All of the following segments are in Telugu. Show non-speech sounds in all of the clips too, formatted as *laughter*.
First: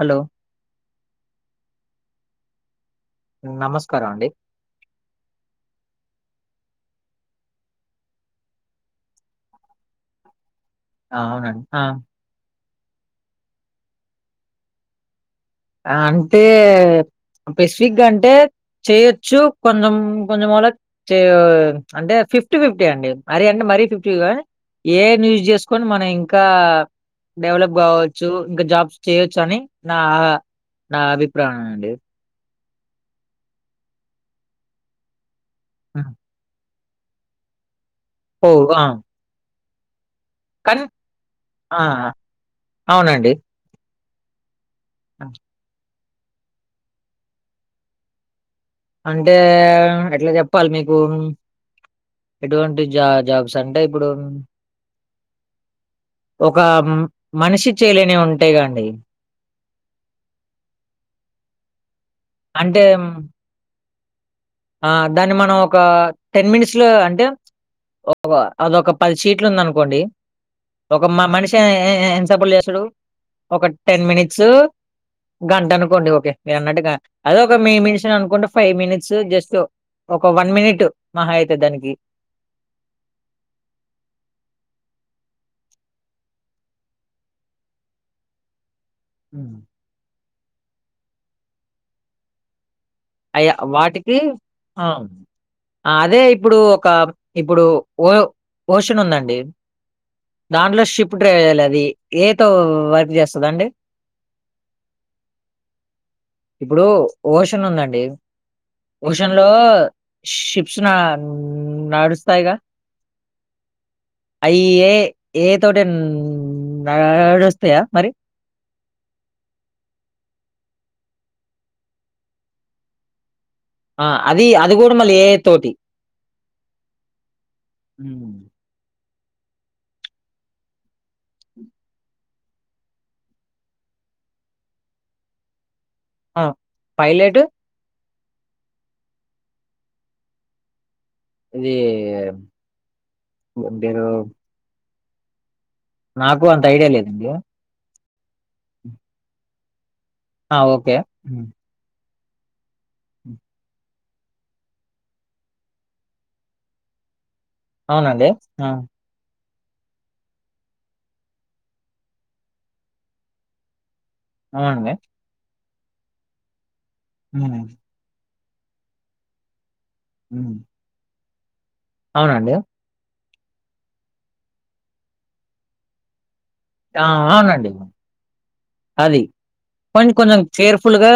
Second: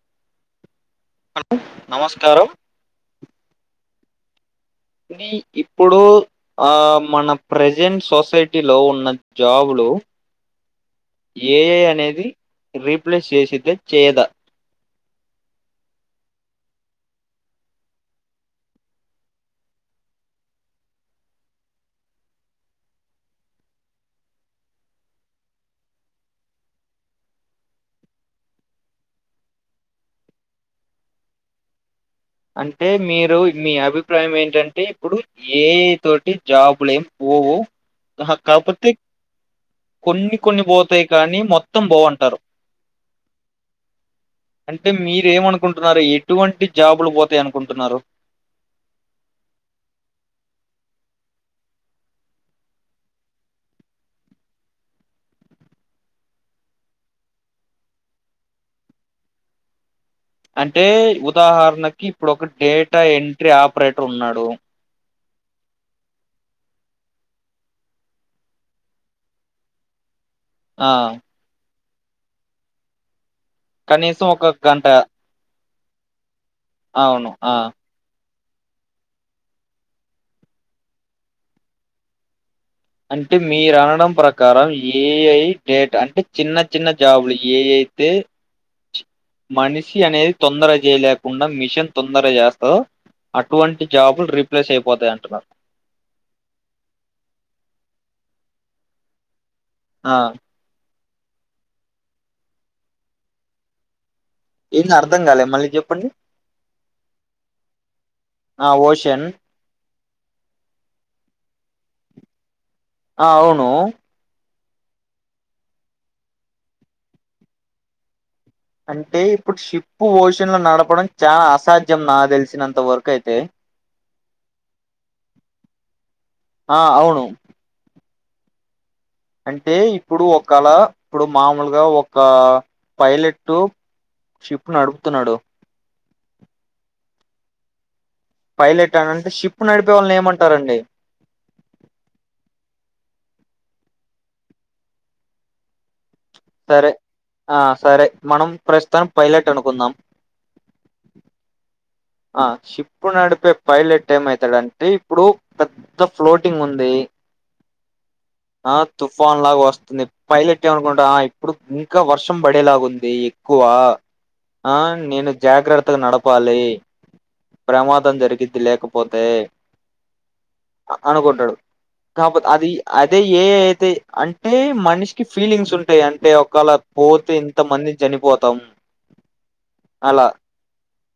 హలో హలో నమస్కారం నమస్కారం అండి మీ ఇప్పుడు ఆ మన ప్రజెంట్ సొసైటీ లో ఉన్న జాబులు ఆ! ఏ అవునండి. ఐ ఆ! అనేది రీప్లేస్ చేసిద్ద చేయదా అంటే పెసిఫిక్గ అంటే చేయొచ్చు కొంచం కొంచెం *unintelligible* అంటే ఫిఫ్టీ ఫిఫ్టీ అండి అరే అండి మరీ *unintelligible* ఏఐ ని యూస్ చేసుకొని మనం ఇంకా డెవలప్ కావచ్చు ఇంక జాబ్స్ చేయొచ్చు అని నా నా అభిప్రాయం అండి అంటే మీరు మీ అభిప్రాయం ఏంటంటే ఇప్పుడు ఏ ఐ హ్మ్. తో జాబులేం పోవు ఓహ్! ఆ! కాకపోతే కొన్ని కొన్ని కానీ పోతాయి కానీ ఆ! మొత్తం పోవంటరు అవునండి. అంటే మీరేమనుకుంటున్నారు ఎటువంటి జాబులు పోతాయి అనుకుంటున్నారు అంటే ఎట్ల చెప్పాలి మీకు ఎటువంటి జ జాబ్స్ అంటే ఇబ్బుడు ఒక మనిషి చేయలేనివి ఉంటాయి గా అండి అంటే ఉదాహరణకి ఇప్పుడు ఒక అంటే డేట హ్మ్. ఎంట్రీ ఆపరేటర్ ఉన్నారు ఆ దాన్ని మనం ఒక టెన్ మినిట్స్ లో అంటే అదొక పది షీట్లు ఉంది అనుకోండి ఆ ఒక మా మనిషి *unintelligible* టెన్ కనీసం మినిట్స్ ఒక గంట గంట అనుకోండి ఓకే మీ అన్నట్టుగ అవును అద ఒక ఆ మే మినిషిని అనుకోంటే ఫైవ్ మినిట్స్ జస్ట్ ఒక వన్ మినిట్ మహా అయితే దానికి అంటే మీరు అనడం ప్రకారం ఏఐ గ్రేట్ అంటే చిన్న చిన్న జాబులు ఏ అయితే హ్మ్. మనిషి అనేది తొందర చేయలేకుండా మిషన్ తొందర చేస్తదొ అయ్యా! అటువంటి వాటికి జాబులు రీప్లేస్ ఆ! అయిపోతాయి అంటున్న అదే ఇప్పుడు ఒక ఇప్పుడు ఓ ఓషన్ ఉందండి ఆ దాంట్లో షిప్ డ్రైవర్లు అది ఏ తో వర్క్ చేస్తది అండి ఏంది అర్థం కాలే మళ్ళీ చెప్పండి ఇప్పుడు ఓషన్ ఉందం *unintelligible* ఆ ఓషన్ ఒషన్ లో షిప్స్ నా నడుస్తాయిగా ఆ అవును అవి ఏ ఏ తోటి నడుస్తాయా మరి అంటే ఇప్పుడు షిప్ ఓషన్ లో నడపడం చాల అసాధ్యం నా తెలిసినంత వరకు అయితే ఆ అది అది కూడ మళ్ళీ ఏ ఐ తోటి ఆ అవును అంటే ఇప్పుడు ఒకళ ఇప్పుడు మామూలుగా ఒక పైలెటు షిప్ నడుపుతున్నాడు ఆ పైలెటు పైలెట్ అని అంటే షిప్ నడిపే వాళ్ళని ఏమంటారండి ఇది *unintelligible* నాకు అంత ఐడియా సరే లేదండి. హ్మ్. ఆ సరే మనం ప్రస్తుతానీకి పైలెట్ అనుకుందాం ఆ ఓకే ఆ షిప్ హ్మ్. నడిపే పైలెట్ ఏమైతాడంటే ఇప్పుడు పెద్ద ఫ్లోటింగ్ ఉంది అనండి ఆ తుఫాన్ లాగ వస్తుంది పైలెట్ ఏమనుకుంటా ఇప్పుడు ఇంకా వర్షం పడేలాగు ఉంది ఎక్కువ ఆ అవునండి. నేను జాగ్రత్తగ నడపాలి హ్మ్. ప్రమాదం జరిగిద్ది లేకపోతే మ్మ్ అనుకుంటాడు కాకపో అది అతే ఏ అయితే అంటే మనిషికి ఫీలింగ్స్ ఉంటాయి అంటే ఒకళ ఆ! పోతే అవునండి. ఇంతమంది చనిపోతాం కని అలా కొంచెం కేర్ఫుల్ గా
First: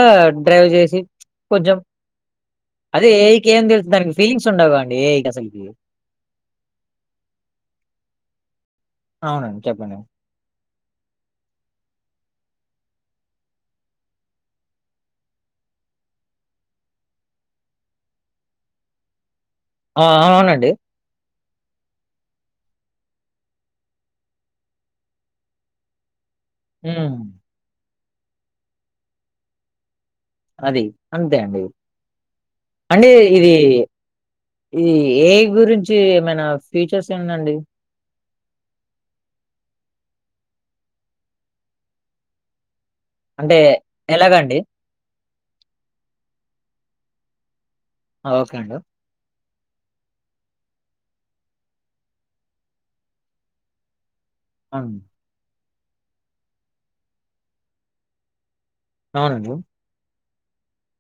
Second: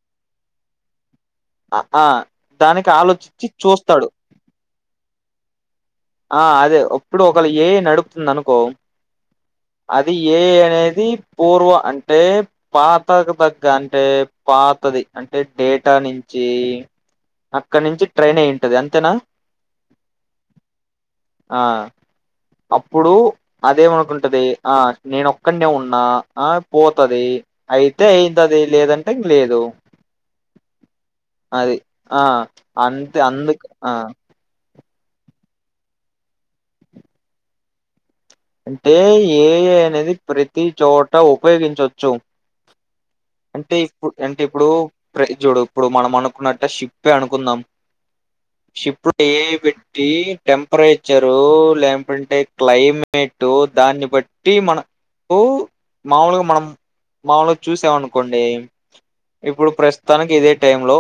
డ్రైవ్ చేసి కొంచెం ఆ ఆ, దానికి అదే ఆలోచించి ఏఐకి ఏం తెలుస్తు చూస్తాడు దానికి ఫీలింగ్స్ ఉండవుండి ఏఐకి అసలకి ఆ అదే అప్పుడు ఒకళ ఏ ఐ నడుపుతుంది అనుకో అవునండి చెప్పండి అది ఏ ఐ అనేది పూర్వ అంటే పాతకు తగ్గ అంటే పాతది అంటే డేటా నించి అక్కడ నుంచి ట్రైన్ అయ్ ఉంటది అంతేనా ఆ అ అవునండి ఆ అప్పుడు అదేమనుకుంటది ఆ నేను ఒక్కనే ఉన్నా ఆ హ్మ్. పోతది అయితే అయితది లేదంటే లేదు అది. అంతే అండి. అది ఆ అంతే అందుకు ఆ ఈది ఏ ఐ గురించి ఏమైనా ఫ్యూచర్స్ ఏందండి అంటే ఏ ఐ అనేది ప్రతి చోట ఉపయోగించచ్చు అంటే ఇప్పు అంటే ఎలాగండి? ఇప్పుడు చూడు ఇప్పుడు మనం అనుకున్నట్టే షిప్పే అనుకుందాం ఆ! ఓకే అండి. షిప్ ఏ ఐ పెట్టి టెంపరేచరు లేకుంటే క్లైమే మేటు దాన్ని బట్టి మన అవును. పూ మాముూలుగా మనం మాములుగా చూసామనుకోండి అవునండి. ఇప్పుడు ప్రస్ తనకి ఇదే టై లో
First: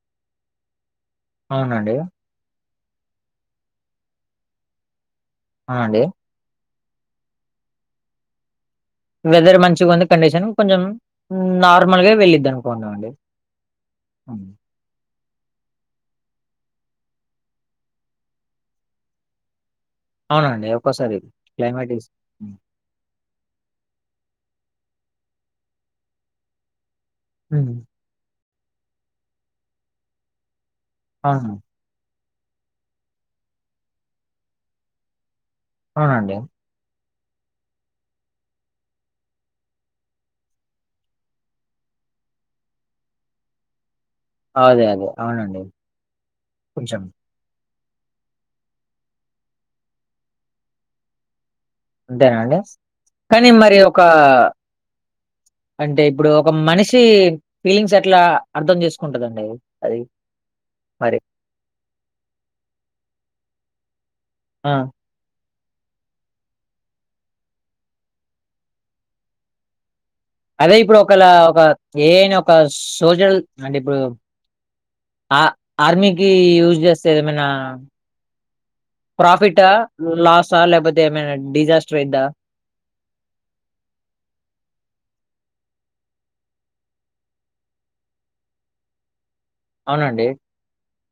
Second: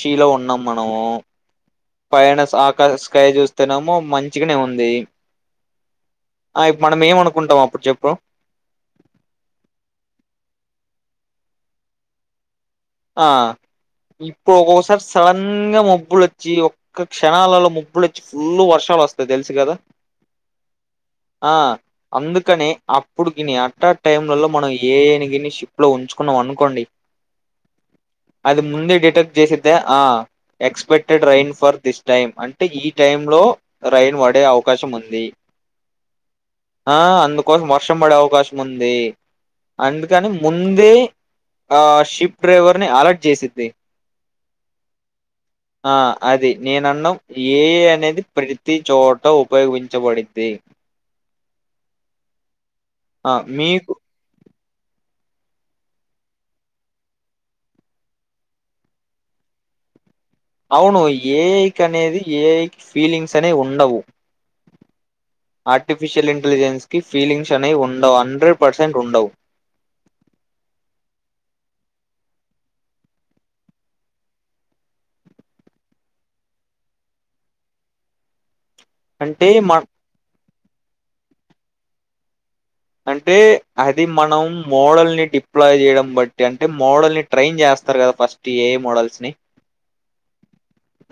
షీలో ఉన్నాం మనము అవునండి పైన స ఆకా స్కై చూస్తునేమో మంచిగనే ఉంది అవునండి ఆ ఇ మనం ఏమనుకుంటాం అప్పు చెప్పు వెదర్ మంచిగుంది కండిషన్ కొంచెం నార్మల్గా వెళ్ళిద్దనుకో ఆ ఇప్పోకోకోసారి సడన్ గా ముబ్బులొచ్చి ఒక్క క్షణాలలో ముబ్బలు వచ్చి ఫుల్లు వర్షాలు వస్తాయి తెలుసు కదా అవునండి ఒక్కోసారి క్లైమేట్ ఇస్ అందుకని అప్పుడుకిని అట్ట టైమ్లలో మనం ఏ ఐ ని గిని షిప్ లో ఉంచుకున్నాం అనుకోండి హ్మ్మ్ అది ముందే డిటెక్ట్ చేసద్దే ఆ ఎక్స్పెక్టెడ్ రైన్ అవును. ఫర్ దిస్ టైం అంటే ఈ టైమ్ లో రైన్ పడే అవకాశం ఉంది అవునండి ఆ అందుకోసం వర్షం పడే అవకాశం ఉంది అందుకని ముందే ఆ షిప్ డ్రైవర్ ని అలర్ట్ చేసిద్ది అదే. అదే. అవునండి. ఆ అది కొంచెం నేనన్నాం ఏ ఐ అనేది ప్రతి చోట ఉపయోగించబడిద్ది అంతేనండి ఆ కానీ మరి మీకు ఒక అంటే ఇప్పుడు ఒక మనిషి ఫీలింగ్స్ ఎట్లా అర్ధం చేసుకుంటదండి అది అది అవును మరి. ఏఐ కనేది ఏ ఫీలింగ్స్ అనే ఉండవు ఆ ఆర్టిఫిషియల్ ఇంటెలిజెన్స్ కి ఫీలింగ్స్ అనేవి ఉండవు హండ్రెడ్ పర్సెంట్ ఉండవు అదే ఇప్పుడు ఒకళ ఒక ఏ అనా ఒక సోచల్ అంటే ఇప్పుడు ఆ ఆర్మీకి యూజ్ చేస్తే ఏమైనా అంటే ప్రాఫిటా మ లాసా లేకపోతే ఏమైనా డిజాస్టర్ అయిందా అంటే అది మనం మోడల్ని డిప్లాయ్ చేయడం బట్టి అంటే మోడల్ని ట్రైన్ చేస్తారు కదా ఫస్ట్ ఏఐ మోడల్స్ ని అవునండి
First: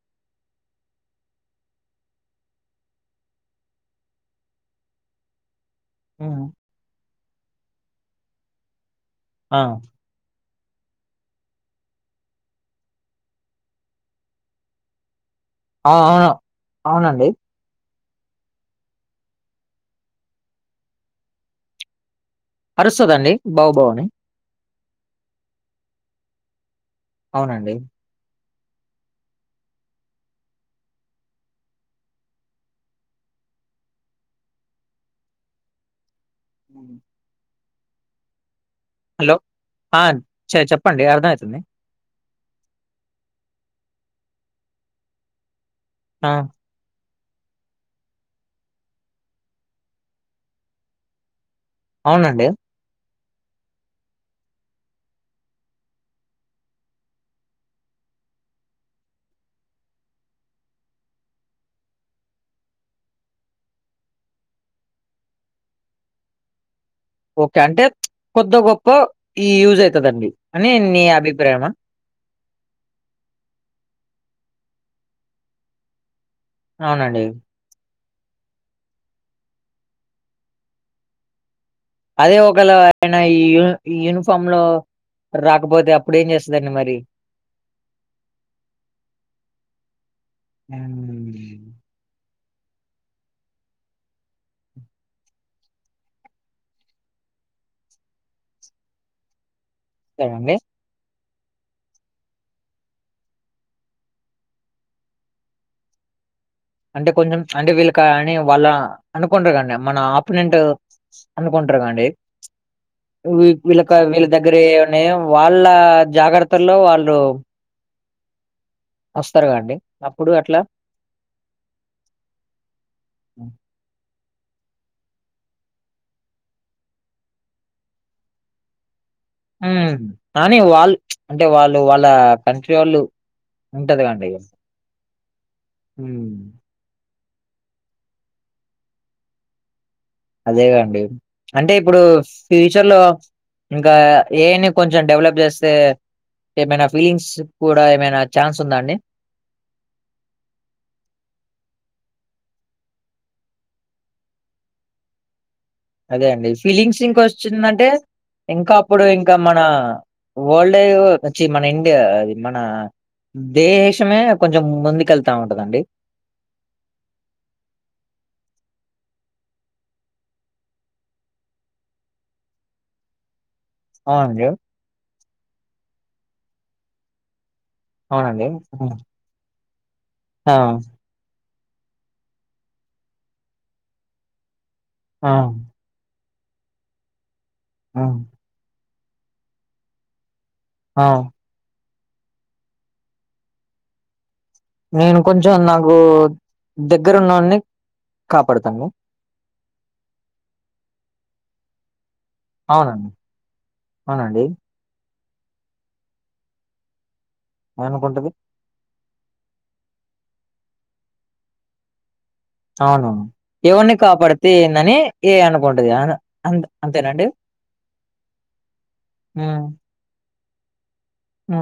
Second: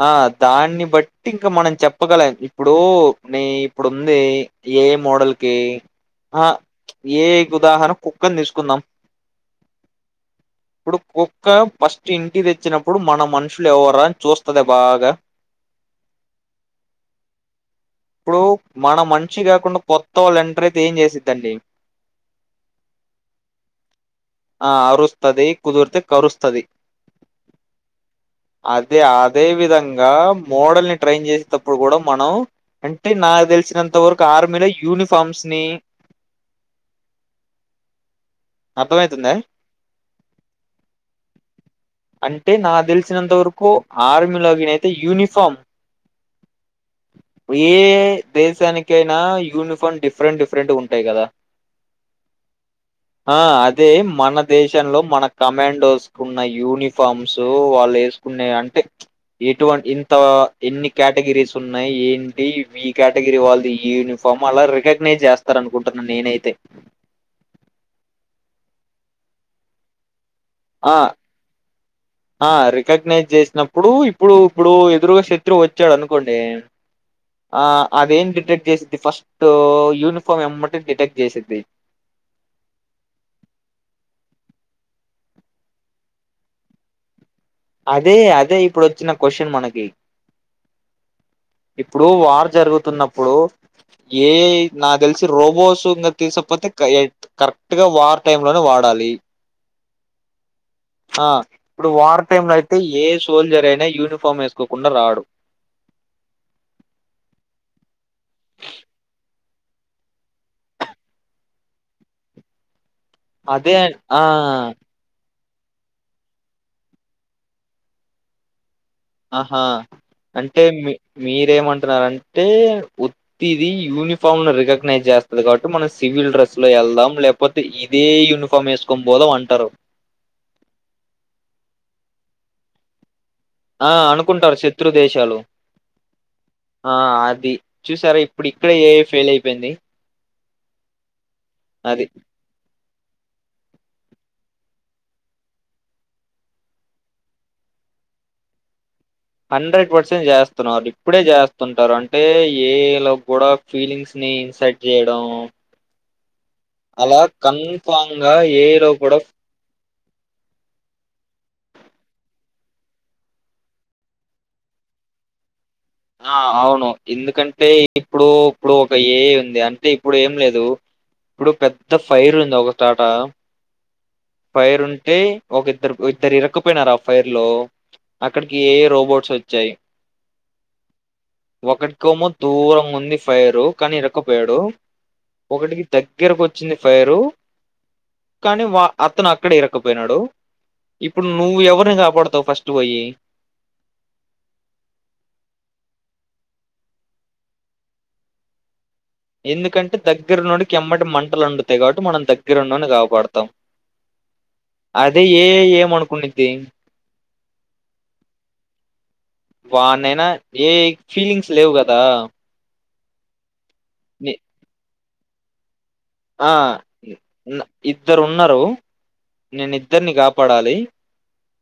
ఆ దాన్ని బట్టి ఇంకా మనం చెప్పగలం ఇప్పుడు న ఇప్పుడు ఉంది ఏ మోడల్ కి హ్మ్. ఆ ఏ ఉదాహరణ కుక్కని తీసుకుందాం ఆ ఇప్పుడు కుక్క ఫస్ట్ ఇంటి తెచ్చినప్పుడు మన మనుషులు ఎవరా అని చూస్తుద బాగా అ అవును అవునండి ఇప్పుడు మనం మంచి కాకుండా కొత్త వాళ్ళు ఎంటర్ అయితే ఏం చేసి ద్దండీ అరుస్తుదండి బౌ బౌని ఆ అరుస్తది కుదుర్తే కరుస్తది అవునండి అదే అదే విధంగా మోడల్ని ట్రైన్ చేసేటప్పుడు కూడా మనం అంటే నాకు తెలిసినంత వరకు ఆర్మీలో యూనిఫార్మ్స్ ని ఉ హలో అర్థమవుతుందా చెప్పండి అర్థమయితుంది అంటే నాకు తెలిసినంత వరకు ఆర్మీలోగినయితే యూనిఫామ్ ఆ ఏ దేశానికైనా యూనిఫార్మ్ డిఫరెంట్ డిఫరెంట్ ఉంటు తే కదా అవునండి ఆ అదే మన దేశంలో మన కమాండోస్ ఉన్న యూనిఫామ్స్ వాళ్ళు కున్నా అంటే ఎటువంటి ఇంత ఎన్ని కేటగిరీస్ ఉన్నాయి ఏంటి ఈ కేటగిరీ వాళ్ళు యూనిఫా ఫమ్ అలా రికగ్నైజ్ చేస్తారనుకుంటున్నాను నేనైతే ఓకే అంటే కొద్దో గొప్ప ఈ యూజయితదండి అని ఆ నీ అభిప్రాయ ఆ రికగ్నైజ్ చేసినప్పుడు ఇప్పుడు ఇప్పుడు ఎదురుగా శత్రువు వచ్చాడు అనుకోండి అవునండి ఆ అదేం డిటెక్ట్ చేసిద్ది ఫస్ట్ యూనిఫామ్ ఎమ్మంట డిటెక్ట్ చేసిద్ది అదే ఒకళ ఆయన ఈ యూ యూనిఫామ్ లో రాకపోతే అప్పుడేం చేస్తుందండి మరి అదే అదే ఇప్పుడు వచ్చిన క్వషన్ మనకి హ్మ్. ఇప్పుడు వార్ జరుగుతున్నప్పుడు ఏఐ నా తెలిసి రోబోస్ తీసపోతే కరెక్ట్ గా వారు టైం లోనే వాడాలి సేయండి ఆ ఇప్పుడు వార్ టైమ్ లో అయితే ఏ సోల్జర్ అయినా యూనిఫామ్ వేసుకోకుండా రాడు అంటే కొంచెం అంటే వీళ్ళ కా అని వాళ్ళ అనుకుంటారు కండి మన ఆపోనెంట్ అనుకుంటరు కాండి అదే వీళ్ళకి ఆ వీళ్ళ దగ్గర అ వాళ్ళ జాగ్రత్తలో వాళ్ళు వస్తారు ఆహా కదండీ. అప్పుడు అట్లా అంటే మీ మీరేమంటున్నారంటే హ్మ్. ఇది యూనిఫామ్ లో రికగ్నైజ్ చేస్తది కాబట్టి మనం సివిల్ డ్రెస్ లో వెళ్దాం లేకపో పోతే ఇదే యూనిఫార్మ్ వేసుకోనీ పోదాం అన్ కానీ వాళ్ళు అంటే వాళ్ళు వాళ్ళ కంట్రీ వాళ్ళు ఆ అనుకుంటారు శత్రు దేశాలు ఉమ్ ఆ అది చూసారా ఇప్పుడు ఇక్కడ ఏఐ ఫెయిల్ అయిపోయింది అదేగాండి అంటే ఇప్పుడు అది ఫ్యూచర్ లో ఇంకా ఏఐని కొంచెం డెవలప్ చేస్తే ఏమైనా ఫీలింగ్స్ కూడా ఏమైనా ఛాన్స్ ఉందా అండి హండ్రెడ్ పర్సెంట్ చేస్తున్నారు ఇప్పుడే చేస్తుంటారు అంటే ఏఐ లో కూడా ఫీలింగ్స్ ని ఇన్సర్ట్ చేయడం అదే అండి ఫీలింగ్స్ ఇంక అలా వస్తుందంటే కన్ఫామ్ గా ఇంకా ఏఐ లో అప్పుడు కూడా ఇంకా మన వరల్డ్ వచ్చి మన ఇండియా అది మన దేశమే కొంచెం ముందుకెళ్తా ఉంటదండి ఆ అవును ఎందుకంటే ఇప్పుడు ఇప్పుడు ఒక ఏఐ ఉంది అంటే ఇప్పుడు ఏం లేదు ఇప్పుడు పెద్ద ఫైర్ ఉంది ఒకటాట అవును ఫైర్ ఉంటే ఒక ఇద్దరు ఇద్దరు ఇరక్కుపోయినారు ఆ ఫైర్ లో అవునండి అక్కడికి ఏఐ హ్మ్. రోబోట్స్ వచ్చాయి ఆ ఒకటికోమో దూరంగా ఉంది ఫైరు కానీ ఇరుక్కుపోయాడు ఆ ఒకనికి దగ్గరకు వచ్చింది ఫైరు ఆ కానీ వా అతను అక్కడే ఇరక్కపోయినాడు ఆ ఇప్పుడు నువ్వు ఎవరిని కాపాడతావు ఫస్ట్ పోయి నేను కొంచెం నాకు దగ్గర ఉన్నవాన్ని కాపాడతాను ఎందుకంటే దగ్గర ఉన్నోడికి ఎమ్మటె మంటలు అంటుతాయి కాబట్టి మనం దగ్గ దగ్గరున్నోని అవునండి కాపాడతాం అవునండి అదే ఏఐ ఏమనుకునిద్ది ఏమనుకుంటది వానైనా ఏఐ కి ఫీలింగ్స్ లేవు కదా అవును ఎవన్నీ ని- కాపాడితే ఏందని ఏఐ అనుకుంటది అవునా ఆ ఇద్దరు ఉన్నరు నేను ఇద్దరిని కాపాడాలి ఆ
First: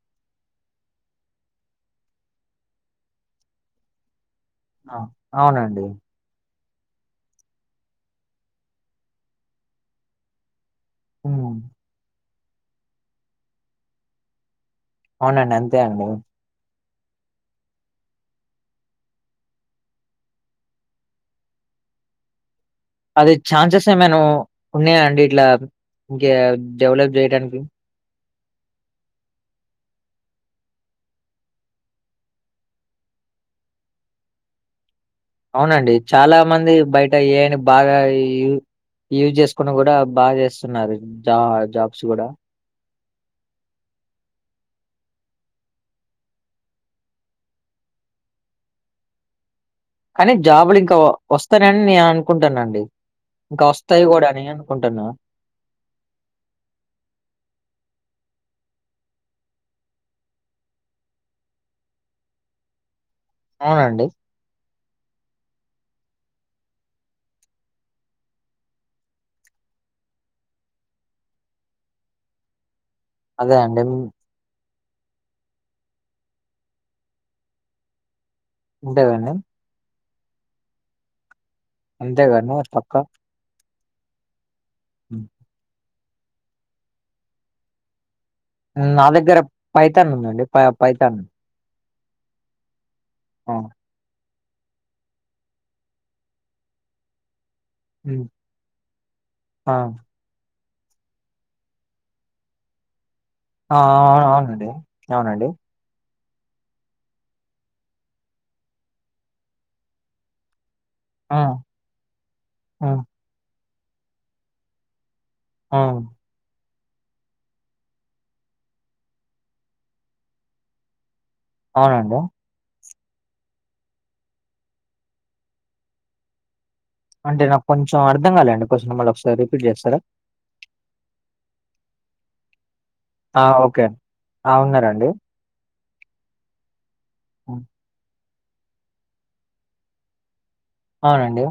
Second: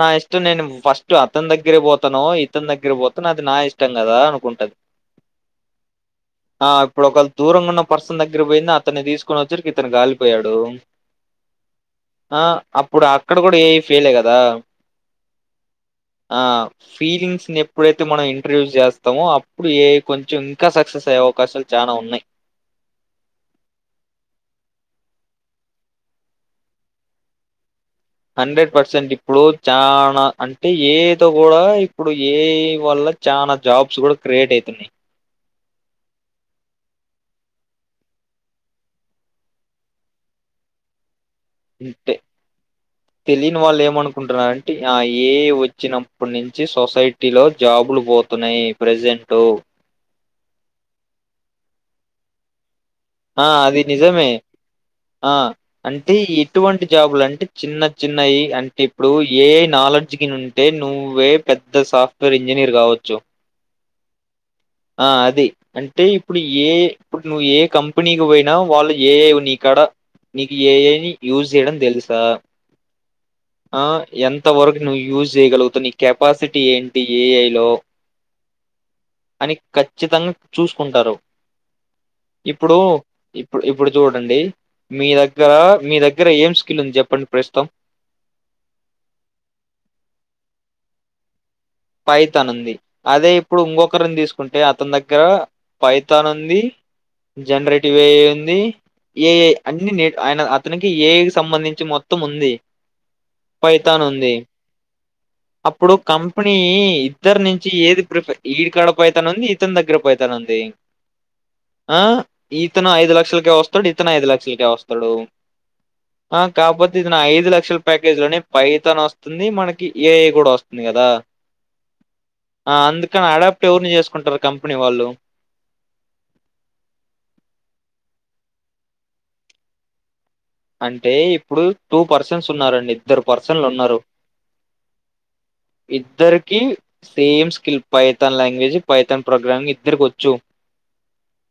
నా ఇష్టం నేను ఫస్ట్ అతని దగ్గరే పోతనో ఇతని దగ్గర పోతనో అది నా ఇష్టం కదా అనుకుంటది ఆ అవునండి ఆ ఇప్పుడు ఒకలు దూరంగా ఉన్న పర్సన్ దగ్గర పోయింది అతన్ని తీసుకొని వచ్చరికి ఇతను కాలిపోయాడు ఉమ్ ఆ అప్పుడు అక్కడ కూడా ఏఐ ఫెయిలే కదా అవునండి అంతే అండి ఆ ఫీలింగ్స్ ని ఎప్పుడైతే మనం ఇంట్రడ్యూస్ చేస్తామో అప్పుడు ఏఐ కొంచెం ఇంకా సక్సెస్ అయ్యే అవకాశాలు చానా ఉన్నయి అది ఛాన్సెస్ ఏమైనా ఉన్నయా అండి ఇట్లా ఇంకా డెవలప్ చేయడానికి హండ్రెడ్ పర్సెంట్ ఇప్పుడు చానా అంటే ఏఐ తో కూడా ఇప్పుడు ఏఐ వల్ల చానా జాబ్స్ కూడా క్రియేట్ అవుతున్నాయి అవునండి చాలా మంది బయట ఏ ఐ అని బాగా యూ యూజ్ చేసుకుని కూడా బాగా చేస్తున్నారు జా జాబ్స్ ఇంతే కూడా తెలియని వాళ్ళు ఏమనుకుంటున్నారంటే ఆ ఏ ఐ వచ్చినప్పటి నుంచి సొసైటీ లో జాబులు పో తున్నాయి ప్రెజెంట్ కానీ జాబులు ఇంకా వస్తానయి అని నే అనుకుంటానండి ఆ ఇంకా అది వస్తాయి కూడా నిజమే అని అనుకుంటున్నా ఆ అంటే ఎటువంటి జాబులు అంటే చిన్న చిన్నవి అంటే ఇప్పుడు ఏ ఐ నాలెడ్జ్ కి నుం అంటే నువ్వే పెద్ద సాఫ్ట్వేర్ ఇంజనీర్ కావచ్చు అవునండి ఆ అది అంటే ఇప్పుడు ఏ ఐ ఇప్పుడు నువ్వు ఏ ఐ కంపె ఇప్పుడు నీకు పోయినా వాళ్ళు ఏ ఐ నీకాడ నీకు ఏ ఐ యూజ్ చేయడం తెలుసా అదే అండి ఆ ఎంత త వరకు నువ్వు యూజ్ చేయగలుగుతవు నీ కెపాసిటీ ఏంటి ఏ ఐ లో ఉంటదండి అని ఖచ్చితంగా చూసుకుంటారు అంతేగా అన్న పక్క ప్పుడు ఇప్పుడు చూడండి మీ హ్మ్. దగ్గర మీ దగ్గర ఏం స్కిల్ ఉంది చెప్పండి ప్రస్తుతం నా దగ్గర పైతాన్ ఉందండి ప పైతాన్ పైతాన్ ఉంది అదే ఆ ఇప్పుడు ఇంకొక ఇంకొక్కర్ నీ తీసుకుంటే అతని దగ్గర పైతాన్ ఉంది జనరేట్ వ ఐ హ్మ్. ఉంది ఏఐ ఆ అన్ని న ఆయన అతనికి ఏ ఐ సంబంధించి మొత్తం ఉంది ఆ అవు అవునండి అవునండి ఇప్పుడు కాం పెని ఇద్దరు నుంచి ఏది ప్రిఫర్ ఈడికాడ పైతాను ఉంది ఇతని దగ్గర పైతాను ఉంది ఆ ఆ ఆ ఇతను ఐదు లక్షలకే వస్తాడు ఇతను ఐదు లక్షలకే వస్తాడు ఆ ఆ కాకపోతే ఇదిను ఐదు లక్షల ప్యాకేజ్ లోని పైతాన్ వస్త వస్తుంది మనకి ఏఐ కూడా వస్తుంది కదా అవునండి అందుకని అడాప్ట్ ఎవరిని చేసుకుంటారు కంపెనీ వాళ్ళు అంటే నాకు కొంచెం అర్థకాలేదండి కొంచెం మళ్ళీ ఒకసారి రిపీట్ చేస్తారా అంటే ఇప్పుడు టూ పర్సన్స్ ఉన్నారండి ఇద్దరు ఆ పర్సన్లు ఓకే ఉన్నారు ఆ ఉన్నారండి ఇద్దరికి సేమ్ హ్మ్. Skill Python language Python program ఇద్దరికి వచ్చు అవునండి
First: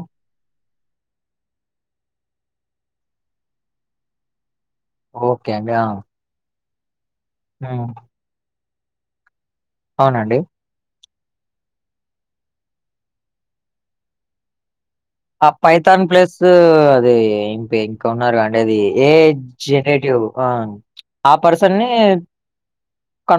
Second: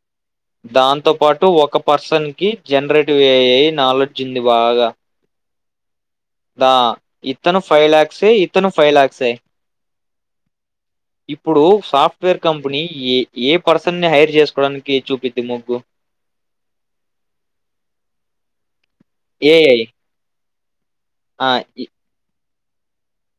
దాంతో పాటు ఒక పర్సన్ కి జనరేటివ్ ఏఐ నాలెడ్జ్ ఉంది బాగా ఓకే అండి ఆ దా ఇతను ఫైవ్ హ్మ్ లాక్స్ ఇతను ఫైవ్ లాక్స్ అవునండి ఇప్పుడు సాఫ్ట్వేర్ కంపెనీ ఏ ఏ పర్సన్ ని హైర్ చేసుకోవడానికి చూపి ఆ పైథాన్ ప్లేస్ అది ఇం ఇంకా ఉన్నారు అంటే అది ఏజ్ ఏఐ జెనిటివ్ ఆ పర్సన్ ని కను